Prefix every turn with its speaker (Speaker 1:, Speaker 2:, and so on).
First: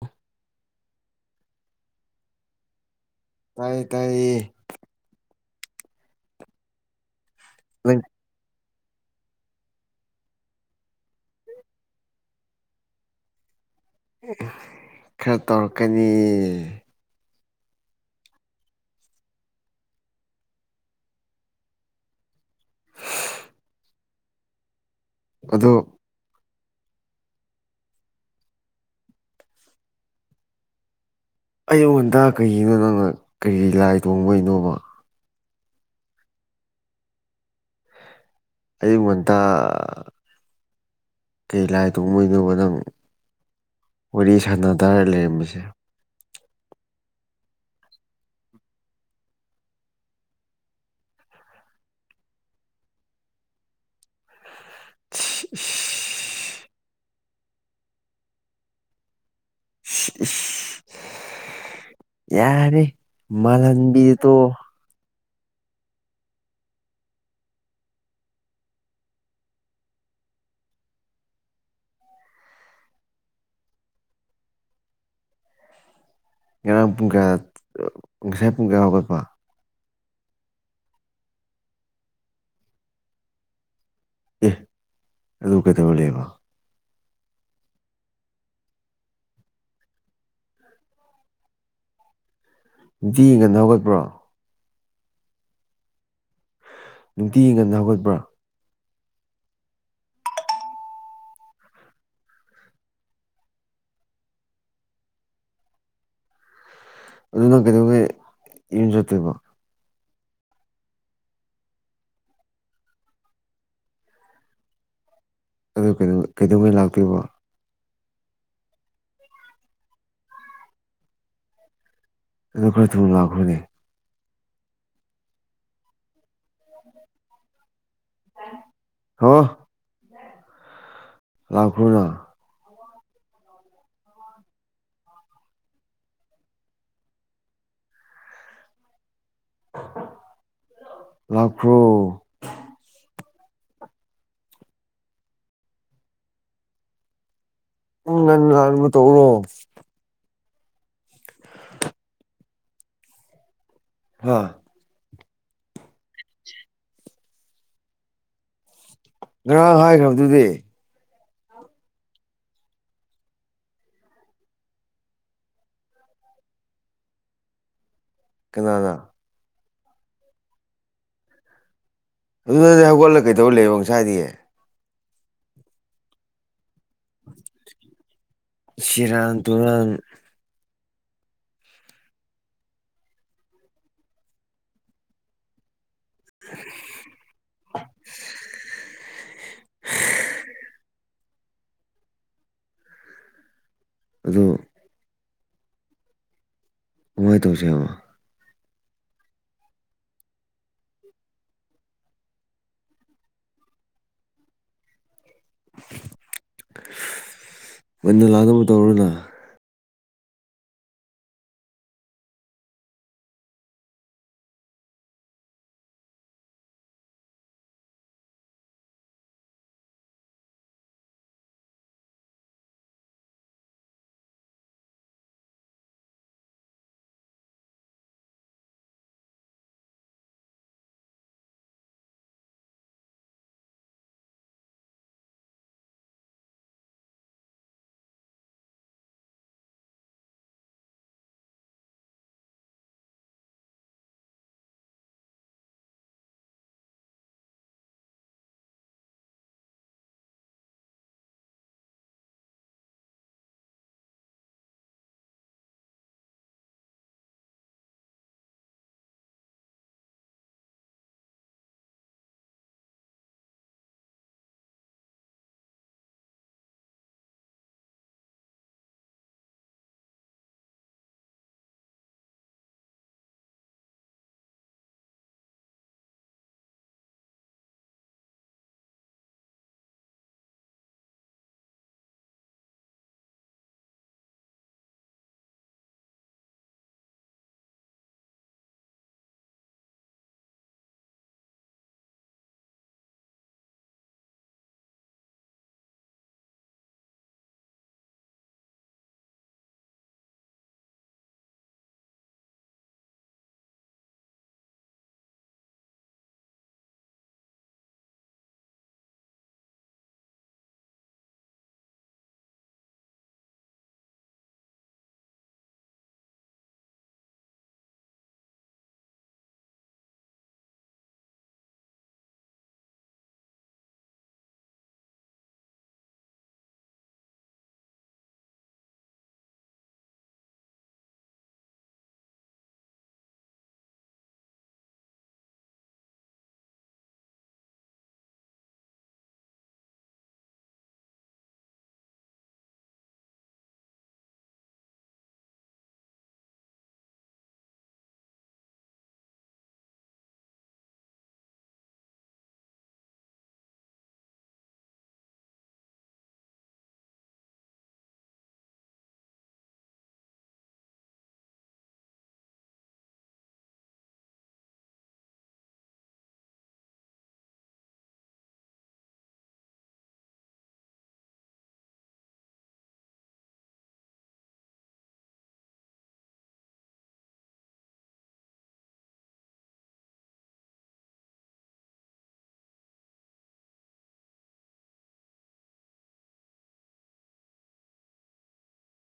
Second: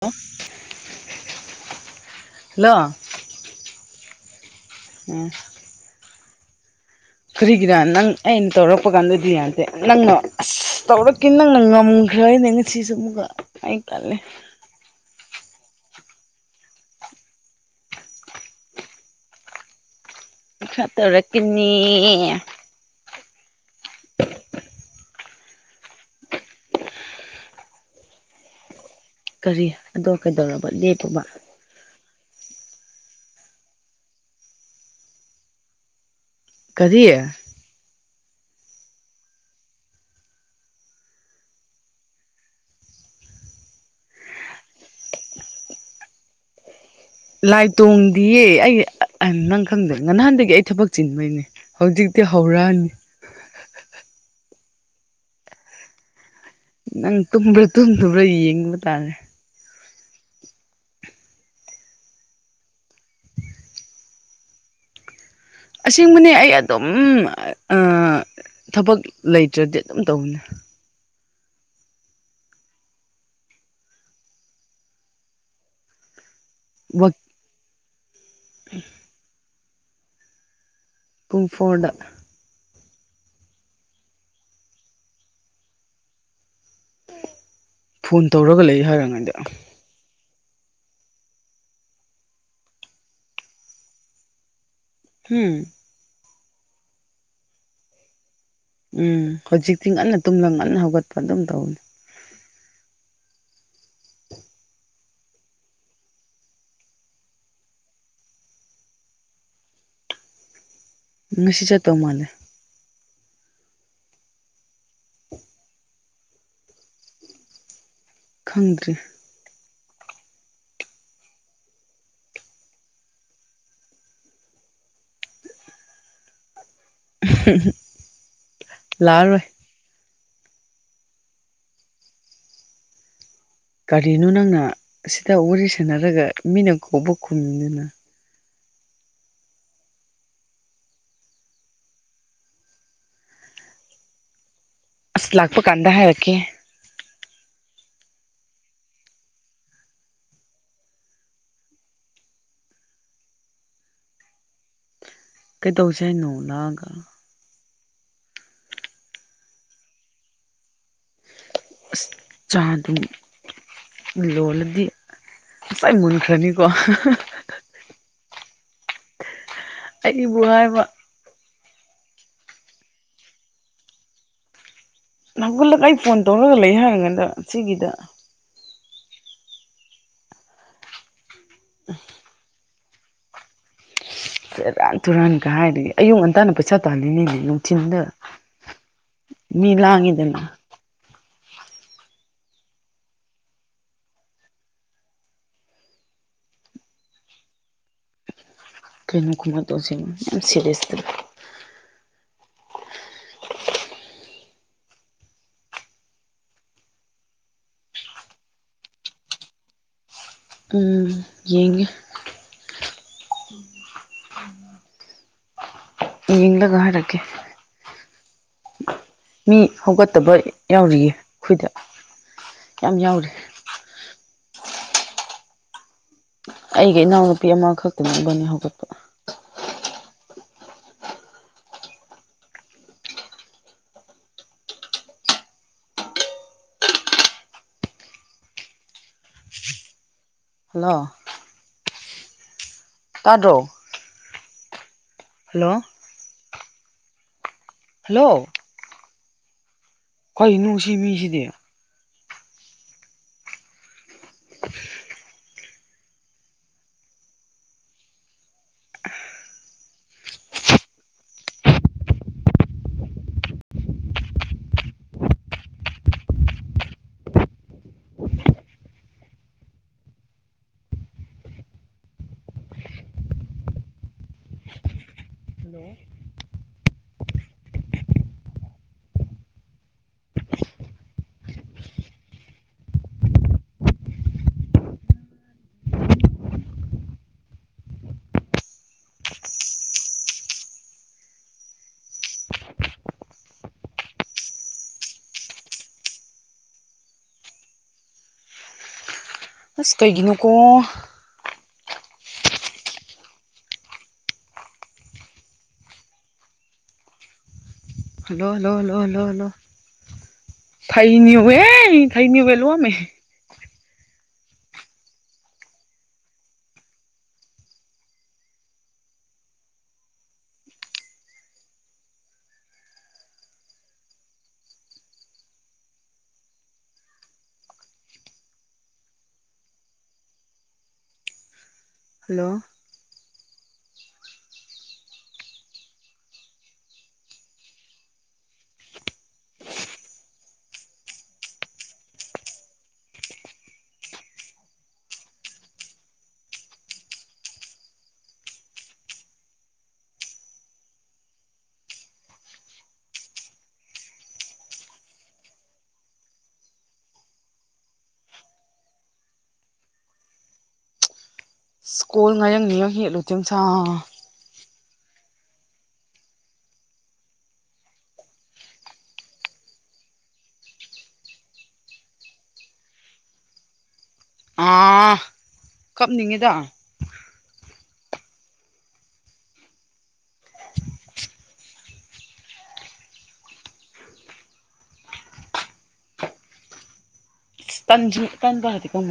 Speaker 1: hello hello
Speaker 2: ꯇꯥꯏꯌꯦ ꯇꯥꯏꯌꯦ
Speaker 1: ꯎꯝ ꯀꯔꯤꯒꯤꯔ ꯅꯪ ꯑꯩꯅ ꯇꯧꯔꯛꯄ ꯀꯥꯟꯗ ꯗꯤꯌꯥꯟꯁꯦ ꯅꯪꯅ ꯑꯁ ꯇꯧꯔꯛꯈꯤ ꯅꯪꯅ ꯉꯝꯈ꯭ꯔꯅꯦ ꯉꯁꯤꯁꯨ ꯑꯃꯨꯛꯀ ꯑꯩ ꯇꯟꯂꯦ
Speaker 2: ꯈꯔ ꯇꯧꯔꯛꯀꯅꯤ
Speaker 1: ꯈꯔ ꯇꯧꯔꯛꯀꯅꯤ
Speaker 2: ꯑꯗꯨ
Speaker 1: ꯀꯔꯤ ꯑꯗꯣ ꯀꯩꯗꯧꯔꯕ ꯂꯦꯞꯄꯕ
Speaker 2: ꯑꯩꯌꯨꯛ ꯉꯟꯇꯥ ꯀꯩꯒꯤꯅꯣ ꯅꯪꯅ ꯀꯔꯤ ꯂꯥꯏ ꯇꯣꯡꯕꯒꯤꯅꯣꯕ
Speaker 1: ꯀꯔꯤ
Speaker 2: ꯑꯌꯨꯛ ꯉꯟꯇꯥ ꯀꯩ ꯂꯥꯏ ꯇꯣꯡꯕꯩꯅꯣꯕ ꯅꯪ ꯋꯥꯔꯤ ꯁꯥꯟꯅꯗꯥꯔꯒ ꯂꯩꯔꯝꯕꯁꯦ
Speaker 1: ꯂꯥꯏ ꯇꯣꯡꯗꯤꯌꯦ ꯑꯩ ꯅꯪ ꯈꯪꯗ ꯅ ꯅꯍꯥꯟꯗꯒꯤ ꯑꯩ ꯊꯕꯛ ꯆꯤꯟꯕꯩꯅꯦ ꯍꯧꯖꯤꯛꯇꯤ ꯍꯧꯔꯑꯅꯤ
Speaker 2: [unintelligible]
Speaker 1: ꯅꯪ ꯇꯨꯝꯕ꯭ꯔꯥ ꯇꯨꯝꯗꯕ꯭ꯔꯥ ꯌꯦꯡꯕ ꯇꯥꯔꯦ
Speaker 2: [unintelligible] ꯌꯥꯔꯦ ꯃꯥꯟꯍꯟꯕꯤꯗꯣ ꯇꯣꯛꯑꯣ
Speaker 1: ꯑꯁꯦꯡꯕꯅꯦ ꯑꯩ ꯑꯗꯨꯝ ꯑ ꯊꯕꯛ ꯂꯩꯇ꯭ꯔꯗꯤ ꯑꯗꯨꯝ ꯇꯧꯅꯤ
Speaker 2: ꯉꯔꯥꯡ ꯄꯨꯡ ꯀꯌꯥ ꯉꯁꯥꯏ ꯄꯨꯡ ꯀꯌꯥ ꯍꯧꯒꯠꯄꯣ
Speaker 1: ꯄꯨꯡ ꯐꯣꯔꯗ
Speaker 2: ꯑꯦꯍ ꯑꯗꯨ ꯀꯩꯗꯧꯔ ꯂꯩꯕ
Speaker 1: ꯐꯣꯟ ꯇꯧꯔꯒ ꯂꯩ ꯍꯥꯏꯔꯉꯥꯏꯗ
Speaker 2: ꯅꯨꯡꯇꯤꯒꯤ ꯉꯟꯅ ꯍꯧꯒꯠꯄ꯭ꯔꯣ
Speaker 1: ꯎꯝ
Speaker 2: ꯅꯨꯡꯇꯤꯒꯤ ꯉꯟꯅ ꯍꯧꯒꯠꯄ꯭ꯔꯥ
Speaker 1: ꯎꯝ ꯍꯧꯖꯤꯛꯇꯤ ꯉꯟꯅ ꯇꯨꯝꯂꯒ ꯉꯟꯅ ꯍꯧꯒꯠꯄ ꯑꯗꯨꯝ ꯇꯧꯋꯤ
Speaker 2: ꯑꯗꯨ ꯅ꯬ ꯀꯩꯗꯧꯉꯩ ꯌꯨꯝ ꯆꯠꯇꯣꯏꯕ
Speaker 1: ꯉꯁꯤ ꯆꯠꯇꯧ ꯃꯥꯂꯦ
Speaker 2: ꯑꯗꯨ ꯀꯩꯗꯧꯀꯩꯗꯧꯉꯩ ꯂꯥꯛꯇꯣꯏꯔꯤꯕ
Speaker 1: ꯈꯪꯗ꯭ꯔꯤ
Speaker 2: ꯑꯗꯨ ꯈꯔ ꯊꯨꯅ ꯂꯥꯛꯈ꯭ꯔꯣꯅꯦ
Speaker 1: [unintelligible]
Speaker 2: ꯍꯣ
Speaker 1: ꯂꯥꯛꯑꯔꯣꯏ
Speaker 2: ꯂꯥꯛꯈ꯭ꯔꯣꯅ
Speaker 1: ꯀꯒꯥꯔꯤꯅꯣ ꯅꯪꯅꯥ ꯁꯤꯗ ꯋꯥꯔꯤ ꯁꯅꯅꯥꯔꯒ ꯃꯤꯅ ꯀꯧꯕ ꯈꯨꯝꯃꯤꯗꯨꯅ
Speaker 2: ꯂꯛꯈ꯭ꯔꯣ
Speaker 1: ꯑꯁ ꯂꯥꯛꯄ ꯀꯥꯟꯗ ꯍꯥꯏꯔꯛꯀꯦ
Speaker 2: ꯎꯝ ꯉꯥꯟ ꯂꯥꯛꯅꯕ ꯇꯧꯔꯣ ꯍꯥꯥ
Speaker 1: ꯀꯩ ꯇꯧꯁꯦ ꯍꯥꯏꯅꯣ ꯂꯥꯛꯑꯥꯒ
Speaker 2: ꯉꯔꯥꯡ ꯍꯥꯏꯈ꯭ꯔꯕꯗꯨꯗꯤ
Speaker 1: ꯆꯥꯗꯤ ꯂꯣꯜꯂꯗꯤ ꯉꯁꯥꯏ ꯃꯨꯟꯈ꯭ꯔꯅꯤꯀꯣ
Speaker 2: ꯀꯅꯥꯅꯥ
Speaker 1: ꯑꯩꯕꯨ ꯍꯥꯏꯕ
Speaker 2: ꯑꯗꯨꯗꯤ ꯅꯪ ꯍꯧꯒꯠꯂꯒ ꯀꯩꯗꯧꯔ ꯂꯩꯕꯣ ꯉꯁꯥꯏꯗꯤ
Speaker 1: ꯍꯧꯒꯠꯂꯥꯒ ꯑꯩ ꯐꯣꯟ ꯇꯧꯔꯒ ꯂꯩ ꯍꯥꯏꯔꯀꯥꯟꯗ ꯁꯤꯒꯤꯗ
Speaker 2: ꯁꯤꯔꯥꯟ ꯇꯨꯔꯟ
Speaker 1: [inaudible] ꯁꯦꯔꯥꯟ ꯇꯨꯔꯥꯟꯒ ꯍꯥꯏꯔꯤꯌꯦ ꯑꯌꯨꯛ ꯉꯟꯇꯥꯅ ꯄꯩꯁꯥ ꯇꯥꯜꯂꯤꯅꯤꯅꯦ ꯅꯨꯡꯊꯤꯟꯗ ꯃꯤ ꯂꯥꯡꯉꯤꯗꯅ
Speaker 2: ꯑꯗꯣ ꯀꯃꯥꯏꯟ ꯇꯧꯁꯦꯕ
Speaker 1: ꯀꯔꯤꯅꯣ ꯀꯨꯃꯥꯏ ꯇꯧꯁꯤꯕꯣ ꯌꯥꯝ ꯁꯦꯔꯤꯁꯇꯥꯒ
Speaker 2: ꯉꯥꯟꯅ ꯂꯥꯛꯅꯕ ꯇꯧꯔꯣꯅ
Speaker 1: ꯎꯝ ꯌꯦꯡꯒꯦ ꯌꯦꯡꯂꯒ ꯍꯥꯏꯔꯛꯀꯦ ꯃꯤ ꯍꯧꯒꯠꯇꯕ ꯌꯥꯎꯔꯤꯌꯦ ꯑꯩꯈꯣꯏꯗ ꯌꯥꯝ ꯌꯥꯎꯔꯤ ꯑꯩꯒꯤ ꯏꯅꯥꯎꯅꯨꯄꯤ ꯑꯃꯈꯛꯇ ꯏꯕꯅꯤ ꯍꯧꯒꯠꯄ ꯍꯜꯂꯣ ꯇꯥꯗꯔꯣ ꯍꯜꯂꯣ ꯍꯜꯂꯣ ꯀꯩ ꯅꯨꯡꯁꯤ ꯃꯤꯁꯤꯗꯤ ꯑꯁ ꯀꯩꯒꯤꯅꯨꯀꯣ ꯍꯜꯂꯣ ꯂꯣ ꯂꯣ ꯂꯣ ꯂꯣ [unintelligible] ꯍꯜꯂꯣ [unintelligible] ꯑꯥ ꯀꯞꯅꯤꯡꯉꯤꯗ ꯇꯟꯁꯤ [unintelligible]